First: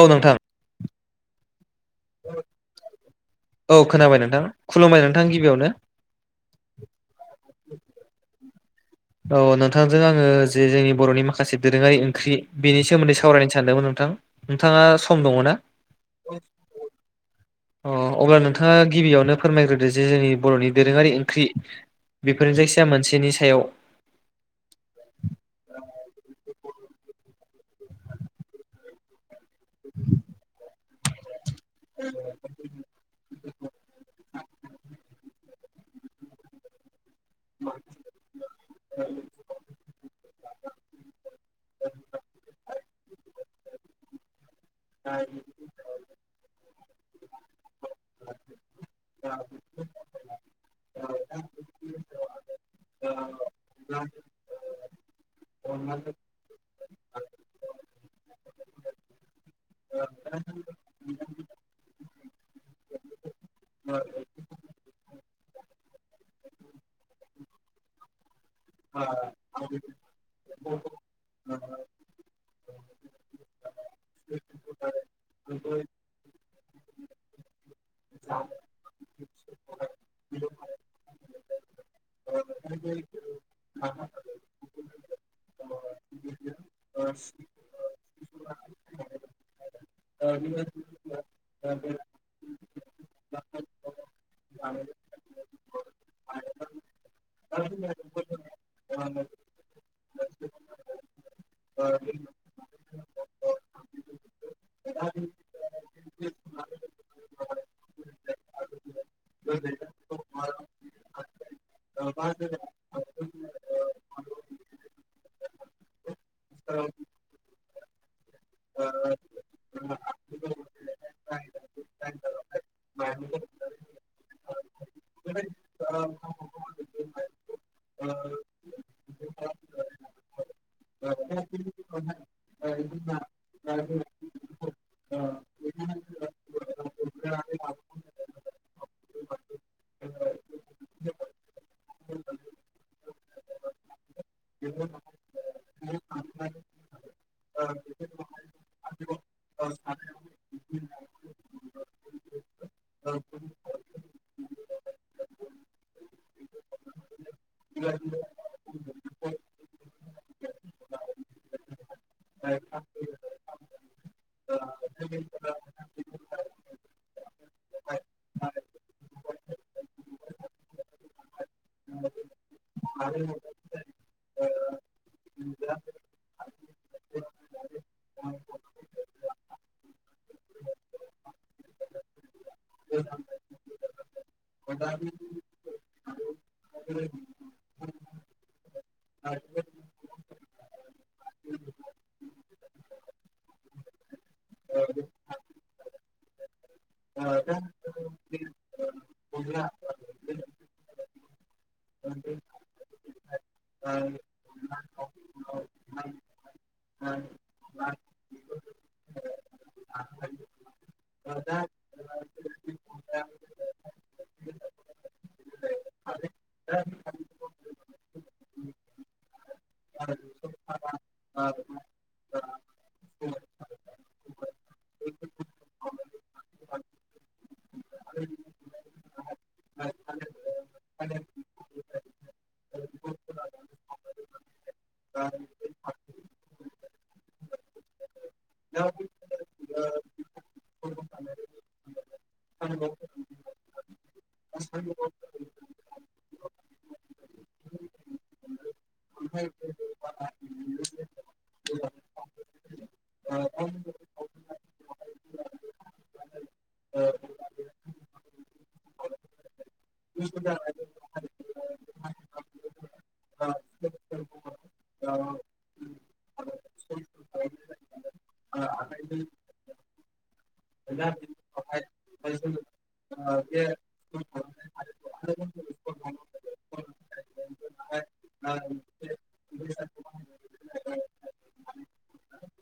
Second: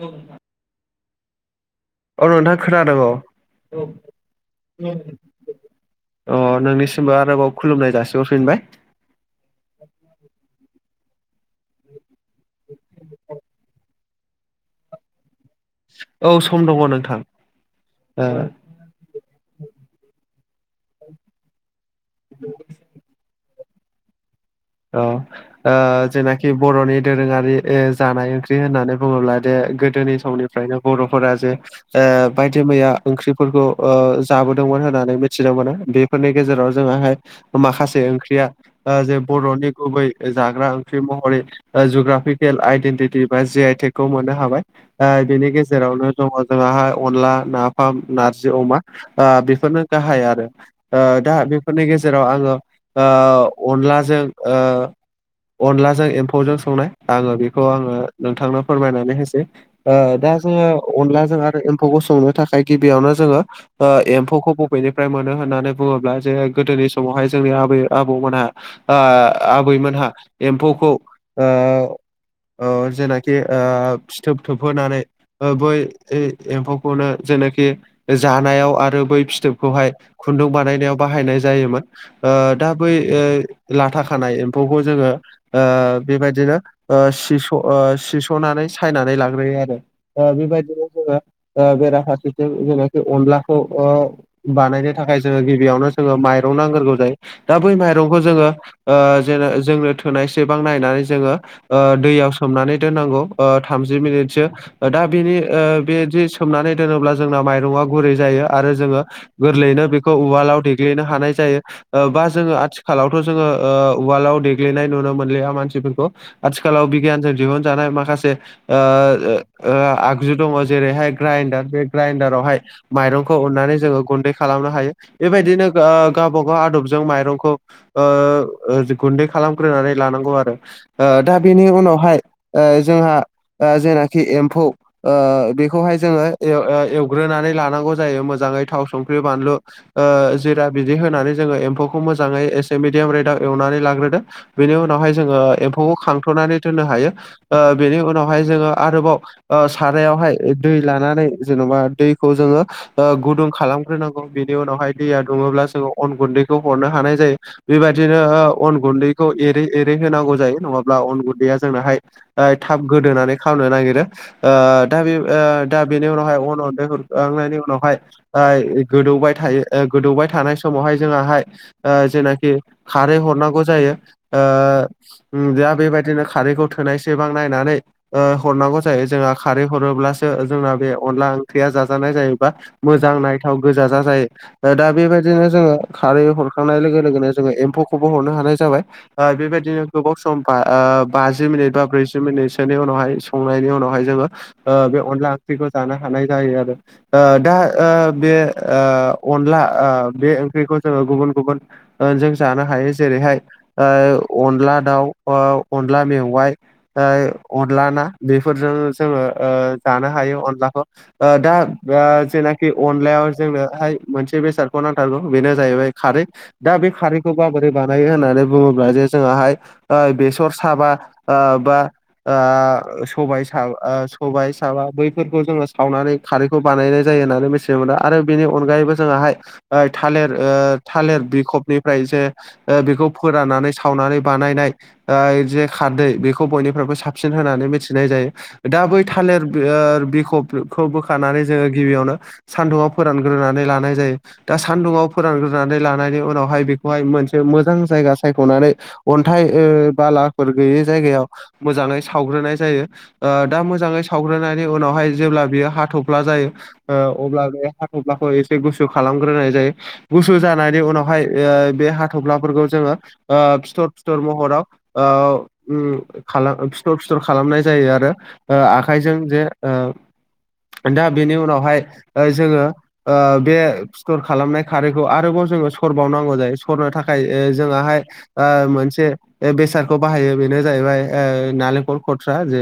औ नोंथां। औ नोंथां खोनादों औ औ खोनाबाय नोंथां। खुलुमबाय नोंथां गिबियावनो। अ नोंनिसिमबो आरोबाव खुलुमनाय जासिहरफिनबाय। औ नोंथांजों आङो जे जोंनि बर'नि माखासे दोरोङारि ओंख्रि बेनि सोमोन्दै सावरायनो सानदोंमोन नोंथां नोंथाङा सम दङना? औ सम दङ नोंथां [inaudible] अ ओ अब्ला नोंथाङा गिबियावनो फोरमायग्रोदो जे जोंनि बर'नि दोरोङारि ओंख्रि बेफोरनो जायखिजाया मोनसेनि सायाव। औ ओ जेनाखि बर'नि दोरोङारि जानाय ओंख्रि होननानै बुङोब्ला जे गोदोनि समनिफ्रायनो बर'फोरा जे बायदि मैया ओंख्रिफोरखौ जाबोदोंमोन होननानै मिथिनो मोनो बेफोरनि गेजेराव जोंहाहाय माखासे ओंख्रिया जे बर'नि गुबै जाग्रा ओंख्रि महरै ओ जुग्राफिफेल आइडेन्टिटि बा जि आइ टेक खौ मोननो हाबाय। ओ बेनि गेजेरावनो दङ जोङाहाय अनला नाफाम नारजि अमा। ओ बेफोरनो गाहाय आरो दा बेफोरनि गेजेराव आङो ओ अनला जों ओ अनलाजो एम्फु खौ जों संनाय आङो बेखौ आङो नोंथांनो फोरमायनानै होसै। ओ दा जोङो अनलाजों आरो एम्फौखौ संनो थाखाय गिबियावनो जोङो ओ एम्फौखौ बबेनिफ्राय मोनो होननानै बुङोब्ला जे गोदोनि समावहाय जोंनि आबै आबौमोनहा आ आबैमोनहा एम्फौखौ ओ ऐ जेनाखि ओ फिथोब थोबहोनानै ओ बै यै एम्फौखौनो जेनाखि जानायाव आरो बै फिथोबखौहाय खुन्दुं बानायनायाव बाहायनाय जायोमोन। ओ दा बै लाथा खानाय एम्फौखौ जोङो ओ बेबायदिनो ओ सिस'ओ सिस'नानै सायनानै लाग्रोयो आरो बेबायदिनो जोङो ओ बेराफारसेथिं जेनाखि अनलाखौ ओ बानायनो थाखाय जोङो गिबियावनो जोङो माइरं नांग्रोगौ जायो दा बै माइरंखौ जोङो ओ जेन जोंनो थोनाय सेबां नायनानै जोङो ओ दैयाव सोमनानै दोननांगौ ओ थामजि मिनिटसो। दा बेनि ओ बेदि सोमनानै दोनोब्ला जोंना माइरंआ गुरै जायो आरो जोङो गोरलैयैनो बेखौ उवालाव देग्लिनो हानाय जायो ओ बा जोङो आथिखालावथ' जोङो ओ उवालाव देग्लिनाय नुनो मोनलिया मानसिफोरखौ। आथिखालाव बिगियानजों दिहुनजानाय माखासे ओ ओ आगजु दङ जेरैहाय ग्राइडार बे ग्राइडारावहाय माइरंखौ उननानै जोङो गुन्दै खालामनो हायो। बेबायदिनो गावब गाव आदबजों माइरंखौ ओ गुन्दै खालामग्रोनानै लानांगौ आरो। ओ दा बेनि उनावहाय ओ जोंहा ओ जेनाखि एम्फौ ओ बेखौहाय जोङो एवग्रोनानै लानांगौ जायो मोजाङै थाव संख्रि बानलु ओ जिरा बिदै होनानै जोङो एम्फौखौ मोजाङै एसे मिडियाम रेदाव एवनानै लाग्रोदो बेनि उनावहाय जोङो एम्फौखौ खांथ'नानै दोननो हायो। ओ बेनि उनावहाय जोङो आरोबाव ओ सारावहाय दै लानानै जेन'बा दैखौ जोङो ओ गुदुं खालामग्रोनांगौ बेनि उनावहाय दैया दुङोब्ला जोङो अन गुन्दैखौ हरनो हानाय जायो। बेबायदिनो अन गुन्दैखौ एरै एरै होनांगौ जायो नङाब्ला अन गुन्दैया जोंनाहाय ऐ थाब गोदोनानै खामनो नागिरो। ओ दा बे दा बेनि उनावहाय अन गुन्दै हरखांनायनि उनावहाय आ गोदौबाय थायो गोदौबाय थानाय समावहाय जोंनाहाय ओ जोंना खारै हरनांगौ जायो ओ दा बेबायदिनो खारैखौ थोनायसेबां नायनानै ओ हरनांगौ जायो जोंहा खारै हरोब्लासो जोंना बे अनला ओंख्रिया जाजानाय जायोबा मोजां नायथाव गोजा जा जायो दा बेबायदिनो जोङो खारै हरखांनाय लोगो लोगोनो जोङो एम्फौखौबो हरनो हानाय जाबाय। बेबायदिनो गोबाव सम बाजि मिनिट बा ब्रैजि मिनिटसोनि उनावहाय संनायनि उनावहाय जोङो ओ बे अनला ओंख्रिखौ जानो हानाय जायो आरो। ओ दा बे अनला बे ओंख्रिखौ जोङो गुबुन गुबुन जों जानो हायो जेरैहाय अनला दाउ अनला मेवाइ ओमफाय अनला ना बेफोरजों जोङो जानो हायो अनलाखौ दा जेनाखि अनलायाव जोंनोहाय मोनसे बेसादखौ नांथारगौ बेनो जाहैबाय खारै दा बे खारैखौ बा बोरै बानायो होननानै बुङोब्ला जे जोंहाय बेसर साबा आ बा आ सबाय सबाय साबा बैफोरखौ जोङो सावनानै खारैखौ बानायनाय जायो होननानै मिथिनो मोनो आरो बेनि अनगायैबो जोङाहाय ओ थालिर ओ थालिर बिखबनिफ्राय जे ओ बेखौ फोराननानै सावनानै बानायनाय ओ जे खारदै बेखौ बयनिफ्रायबो साबसिन होनानै मिथिनाय जायो। दा बै थालिर बिखबखौ बोखानानै जोङो गिबियावनो सानदुङाव फोरानग्रोनानै लानाय जायो दा सानदुङाव फोरानग्रोनानै लानानानै उनावहाय बेखौहाय मोनसे मोजां जायगा सायख'नानै अनथाइ बालाफोर गैयै जायगायाव मोजाङै सावग्रोनाय जायो। दा मोजाङै सावग्रोनायनि उनावहाय जेब्ला बियो हाथफ्ला जायो। अब्ला बे हाथ'फ्लाखौ एसे गुसु खालामग्रोनाय जायो गुसु जानायनि उनाव बेवहाय बे हाथ'फ्लाफोरखौ जोङो ओ फिथर फिथर महराव ओ ओम खालाम फिथर फिथर खालामनाय जायो आरो ओ आखाइजों जे ओ दा बेनि उनावहाय जोङो ओ बे सटर खालामनाय खारैखौ आरोबाव जोङो सरबावनांगौ जायो सरनो थाखाय जोंहाय ओ मोनसे बेसादखौ बाहायो बेनो जाहैबाय ओ नालेंखल खथ्रा जे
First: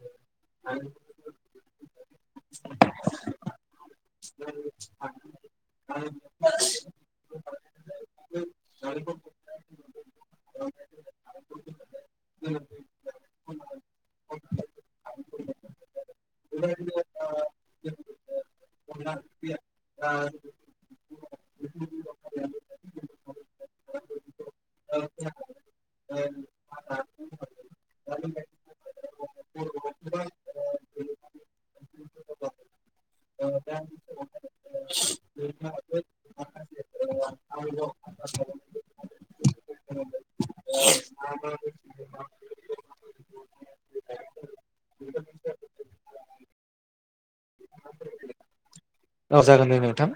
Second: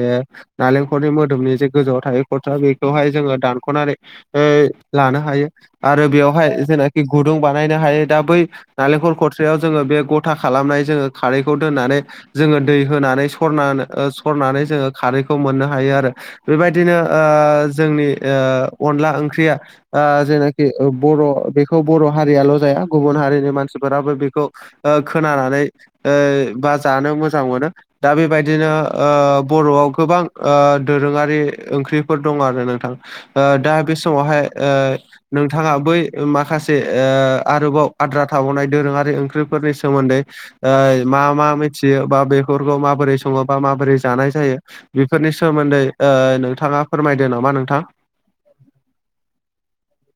नालेंखलनि मोदोमनि जे गोजौआव थायो खलथा बेखौहाय जोङो दानख'नानै ओ द [unintelligible] लानो हायो आरो बेवहाय जेनाखि गुदुं बानायनो हायो। दा बै नालेंखल खथ्रयाव जोङो बे गथा खालामनाय जोङो खारैखौ दोननानै जोङो दै होनानै सरनानै सरनानै जोङो खारैखौ मोननो हायो आरो। बेबायदिनो ओ जोंनि ओ अनला ओंख्रिया आ जेनाखि बर' बेखौ बर' हारियाल' जाया गुबुन हारिनि मानसिफोराबो बेखौ ओ खोनानानै ओ बा जानो मोजां मोनो। दा बेबायदिनो ओ बर'याव गोबां दोरोङारि ओंख्रिफोर दं आरो नोंथां। ओ दा बे समावहाय नोंथाङा बै माखासे ओ आरोबाव‌। आद्रा थाबावनाय दोरोङारि ओंख्रिफोरनि सोमोनदै ओ मा मा मिथियो बा बेफोरखौ माबोरै सङो बा माबोरै जानाय जायो। बेफोरनि सोमोनदै नोंथाङा फोरमायदो नामा नोंथां। औ जागोन दे नोंथां।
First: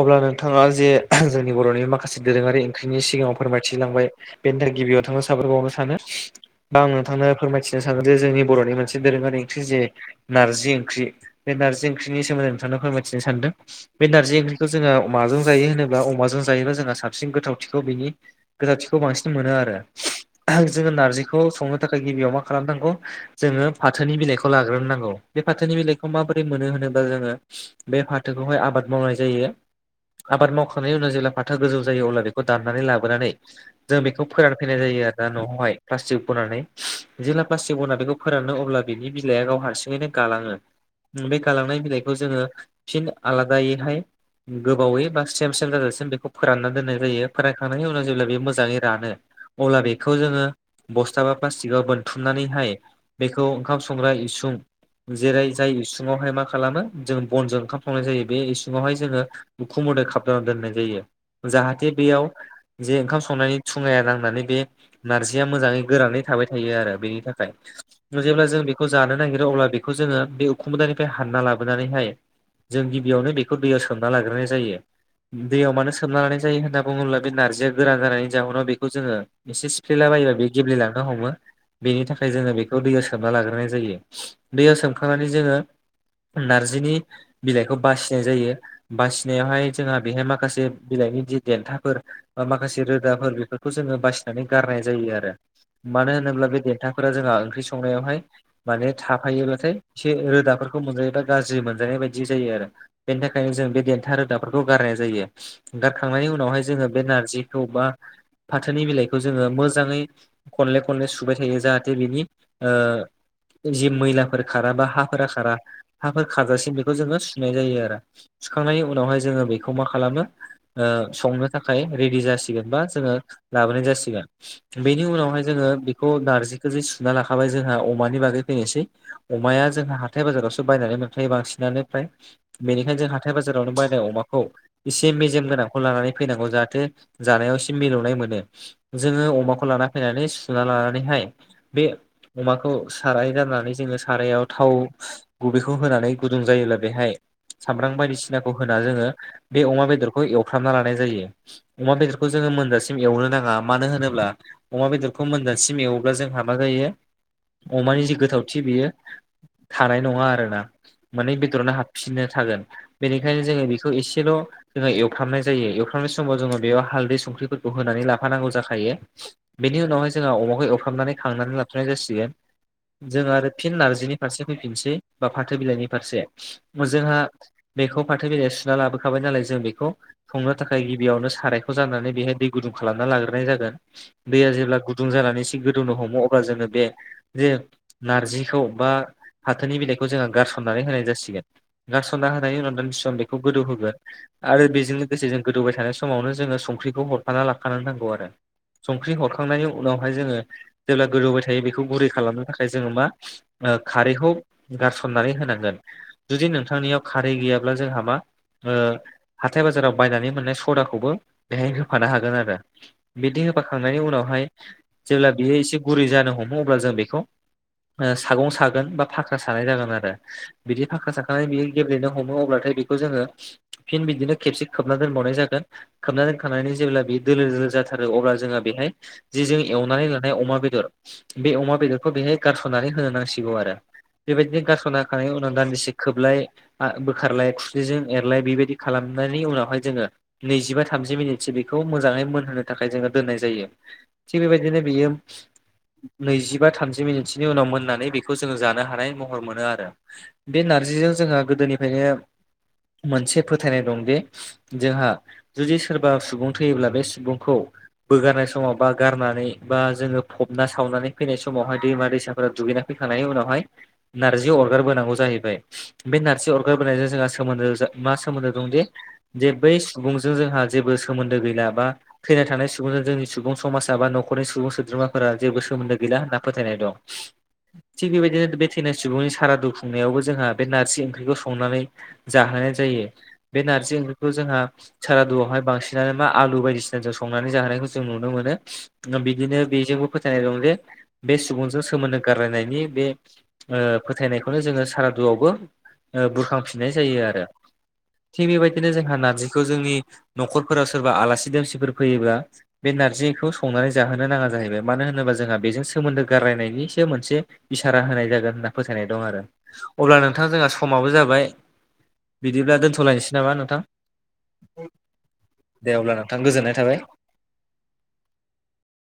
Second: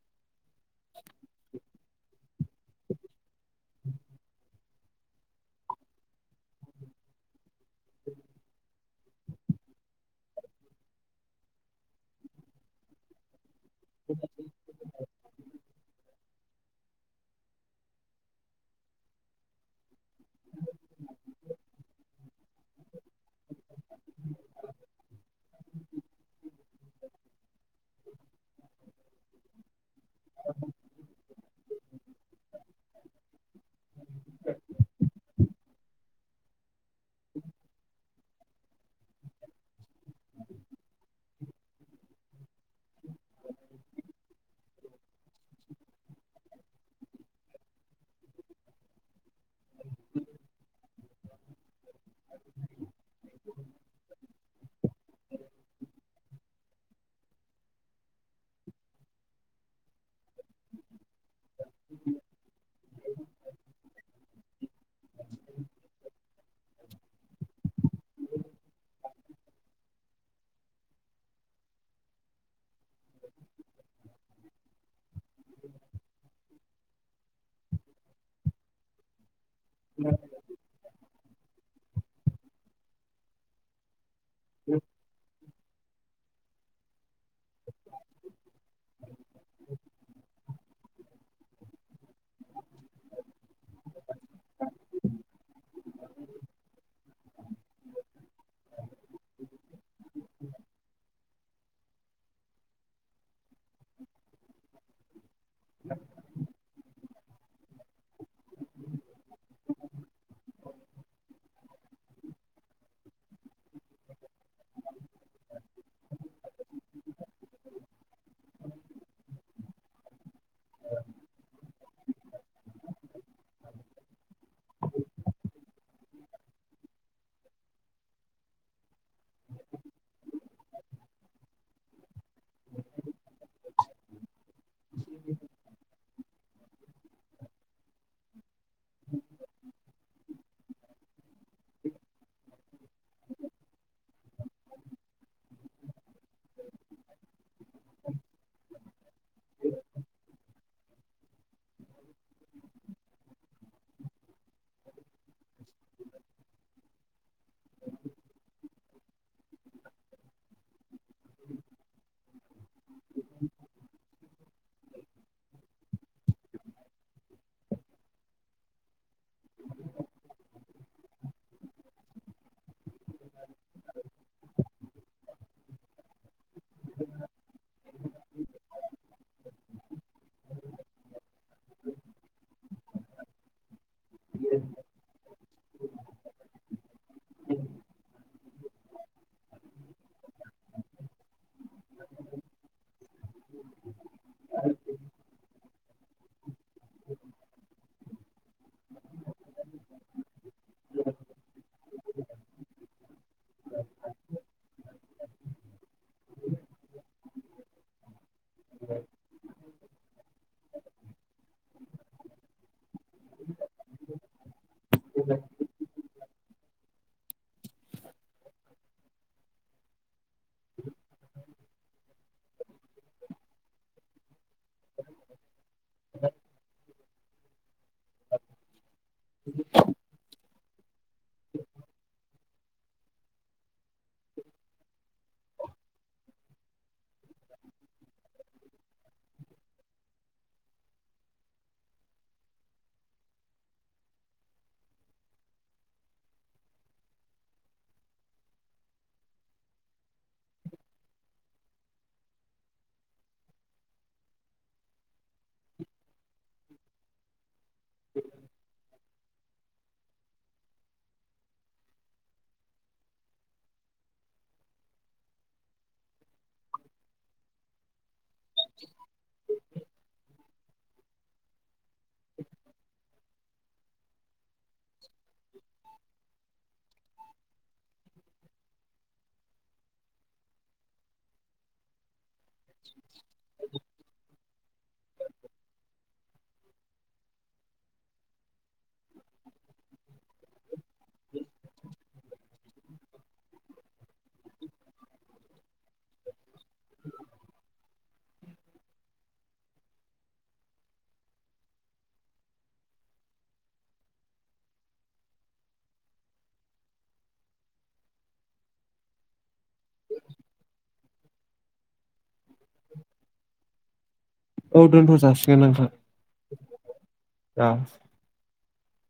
अब्ला नोंथाङा जे जोंनि बर'नि माखासे दोरोङारि ओंख्रिनि सिगाङाव फोरमायथिलांबाय बेनि थाखाय गिबियाव नोंथांनो साबायखर बावनो सानो। दा आं नोंथांनो फोरमायथिनो सानोन जे जोंनि बर'नि मोनसे दोरोङारि ओंख्रि जे नारजि ओंख्रि बे नारजि ओंख्रिनि सोमोनदै नोंथांनो फोरमायथिनो सानदों बे नारजि ओंख्रि थ' जोङो माजों जायो होनोब्ला अमाजों जायोब्ला जोंहा साबसिन गोथावथिखौ बिनि गोथावथिखौ बांसिन मोनो आरो जोङो नारजिखौ संनो थाखाय गिबियाव मा खालामनांगौ जोङो फाथोनि बिलाइखौ लाग्रोनोनांगौ बे फाथोनि बिलाइखौ माबोरै मोनो होनोबा जोङो बे फाथोखौहाय आबाद मावनाय जायो आबाद मावखांनायनि उनाव जेला फाथो फाथोया गोजौ जायो अब्ला बेखौ दाननानै लाबोनानै जों बेखौ फोरान फैनाय जायो आरोना न'आवहाय प्लास्टिक बनानै जेब्ला प्लास्टिक बनानै बेखौओ फोराननो अब्ला बिनि बिलाइया गाव हारसिङैनो गालाङो बे गालांनाय बिलाइखौ जोङो ओ थिन आलादायैहायो गोबावै बा सेम सेम जाजासिम बेखौ फोराननानै दोननाय जायो फोरानखांनायनि उनाव जेब्ला बे मोजाङै रानो। अब्ला बेखौ जोङो बस्थाा प्लास्टिकयाव बोनथुमनानैहायो बेखौ ओंखाम संग्रा इसुं जेरै जाय इसुङावहाय मा खालामो जों बनजों। ओंखाम संनाय जायो बे इसुङावहाय जोङो उखुमोदाय खाबथानानै दोननाय जायो। जाहाथे बेयाव जे ओंखाम संनायनि धुङाया नांनानै बे नारजिया मोजाङै गोरानैै थाबाय थायो आरो बेनि थाखाय। जेब्ला जों बेखौ जानो नागिरो अब्ला बेखौ जोङो बे उखुमोदानिफ्राय हानना लाबोनानै हाय जों गिबियावनो बेखौ दैयाव सोमना लाग्रोनाय जायो। दैयाव मानो सोमना लानाय जायो होनना बुङोब्ला, बे नारजिया गोरान जानायनि जाहोनाव बेखौ जोङो एसेसो फेला बायोबा बे गेब्लेलांनो हमो बेनि थाखाय जोङो बेखौ दैयाव सोमना लाग्रोनाय जायो। दैयाव सोमखांनानै जोङो नार्जिनि बिलाइखौ बासिनाय जायो बासिनायावहाय जोंहा बेहाय माखासे बिलाइनि जि देन्थाफोर बा माखासे रोदाफोर बेफोरखौ जोङो बासिनानै गारनाय जायो आरो। मानो होनोब्ला बे देथाफोरा जोंहा ओंख्रि संनायावहायो माने थाफायोब्लाथाय एसे रोदाफोरखौ मोनजायोबा गाज्रि मोनजानाय बायदि बिदि जायो आरो बेनि थाखायनो जों बे देन्था रोदाफोरखौ गारनाय जायो। गारखांनायनि उनावहाय जोङो बे नारजिखौ बा फाथोनि बिलाइखौ जोङो मोजाङै खनले खनले सुबाय थायो जाहाथे बिनि ओ। जि मैलाफोर खाराबा हाफोरा खारा हाफोर खारजासिम बेखौ खो जोङो सुनाय जायो। आरो सुखांनायनि उनावहाय जोङो बेखौ मा खालामो ओ संनो थाखा थाखाय रेडि जासिगोन बा जोङो लाबोनाय जासिगोन। बेनि उनावहाय जोङो बेखौ नारजिखौ सुना लाखाबाय जोंहा अमानि बागै फैनोसै। अमाया जोंहा हाथाय बाजारावसो बायनानै मोनखायो बांसिनो बेनिफ्राय बेनिखायनो जों हाथाय बाजारावनो बायनाय अमाखौओ इसे मेजेम गोनांखौ लानानै फैनांगौ जाहाथे जानायाव एसे मिलौनाय मोनो। जोङो अमाखौ लाना फैनानै सुना लानानैहायो बे अमाखौ साराय गारनानै जोङो सारायाव थाव गुबैखौ होनानै गुदुं जायोब्ला, बेहाय सामब्राम बायदिसिनाखौ होना जोङो बे अमा बेदरखौ एवफ्रामना लानाय जायो। अमा बेदरखौ जोङो मोनजासिम एवनो नाङा मानो होनोब्लायो अमा बेदरखौ मोनजानसिम एवोब्ला जों हा मा जायो अमानि जि गोथावथि बियो थानाय नङा आरोना। माने बेदरावनो हाबफिनना थागोन बेनिखायनो जोङो बेखौ एसेल' जोङो एवफ्रामनाय जायो एवफ्रामनाय समाव जोङो बेयाव हालदै संख्रिफोरखौ होनानै लाफानांगौ जाखायो। बेनि उनावहाय जोंहा अमाखौ एवफ्रामनानै खांनानै लाथ'नाय जासिगोनो। जों आरो फिन नारजिनि फारसे फैफिनसै बा फाथो बिलाइनि फारसे। जोंहा बेखौ फाथो बिलायाव सुना लाबोखाबाय नालाय जों बेखौ संनो थाखाय गिबियावनो सारायखौ जाननानै बेहाय दै गुदुं खालामना लाग्रोनाय जागोन। दैया जेब्ला गुदुं जानानैसो गोदौनो हमो अब्ला जोङो बे जे नार्जिखौ बा हाथोनि बिलाइखौ जोङो गारसननानै होनाय जासिगोन। गारसनना होनायनि उनाव दानदि सम बेखौ गोदौ होगोन। आरो बेजों लोगोसे जों गोदौबाय थानाय समावनो जोङो संख्रिखौ हरफाना लाखानो नांगौ आरो संख्रि हरखांनायनि उनावहाय जोङो जेब्ला गोदौबाय थायो बेखौ गुरै खालामनो थाखाय जोङो मा ओ खारैखौ गारसननानै हो नांगोन जुदि नोंथांनियाव खारै गैयाब्ला जोंहा मा ओ हाथाय बाजाराव बायनानै मोननाय सदाखौबो बेहाय होफानो हागोन। आरो बिदि होफाखांनायनि उनावहाय जेब्ला बियो इसे गुरै जानो हमो अब्ला जों बेखौ ओ सागं सागोन बा फाख्रा सानाय जागोन। आरो बिदि फाखा साखानानै बियो गेब्लेनो हमो। अब्लाथाय बेखौ जोङो फिन बिदिनो खेबसे खोबना दोनबावनाय जागोन। खोबना दोनखांनानै जेब्ला बे दोलो दोलो जाथारो अब्ला जोंहा बेहाय जि जों एवनानै लानाय अमा बेदर बे अमा बेदरखौ बेहाय गारस'नानै होनो नांसिगौ। आरो बेबायदिनो गारस'ना होखांनायनि उनाव दान्दिसे खोबलाय। बोखारलाय खुरिजों एरलाय बेबायदि खालामनायनि उनावहाय जोङो नैजिबा थामजि मिनिटसो बेखौ मोजाङै मोनहोनो थाखाय जोङो दोननाय जायो। बि बिबायदिनो बियो नैजिबा थामजि मिनिटसोनि उनाव मोननानै बेखौ जोङो जानो हानाय महर मोनो आरो। बे नारजिजों जोंहा गोदोनिफ्रायनो मोनसे फोथायनाय दं बे जोंहा जुदि सोरबा सुबुं थैयोब्ला बे सुबुंखौ बोगारनाय समाव बा गारनानै बा जोङो फबना सावनानै फैनाय समावहाय दैमा दैसाफोरा दुगैना फैखांनायनि उनावहाय नारजि अर अरगारबोनांगौ जाहैबाय बे नारजि अरगार बोनायजों जोंहा सोमोन्दो मा सोमोन्दो दंदि जे बै सुबुंजों जोंहा जेबो सोमोन्दो गैला बा थैना थांनाय सुबुंजों जोंनि सुबुं समाज बा नख खरनि सुबुं सोद्रोमाफोरा जेबो सोमोन्दो गैला होनना फोथायनाय दं। थिग बेबायदिनो बे थैनाय सुबुंनि सारादु खुंनायावबो जोंहा बे नारजि ओंख्रिखौ संनानै जाहोनाय जायो बे नारजि ओंख्रिखौ जोंहा सारादुआवहाय बांसिनानो मा आलु बायदिसिना जों संनानै जाहोनखौ जों नुनो मोनो। बिदिनो बेजोंबो फोथायनाय दं जे बे सुबुंजों सोमोन्दो गारलायनायनि बे ओ फोथायनायखौनो जोङो सारादुआवबो बुरखांफिननाय जायो आरो। थिग बेबायदिनो जोंहा नारजिखौ जोंनि न'खरफोराव सोरबा आलासि दोमसिफोर फैयोब्ला बे नारजिखौ संनानै जाहोनो नाङा जाहैबाय मानो होनोबा जोंहा बेजों सोमोन्दो गारायनायनिसो मोनसे इसारा होनाय जागोन होनना फोसथायनाय दं आरो। अब्ला नोंथां जोंहा समाबो जाबाय बिदिब्ला दोन्थ'लायनोसै नामा नोंथां? औ दोनथ' जासिगोन नोंथां। दे अब्ला नोंथां गोजोननाय थाबाय। औ।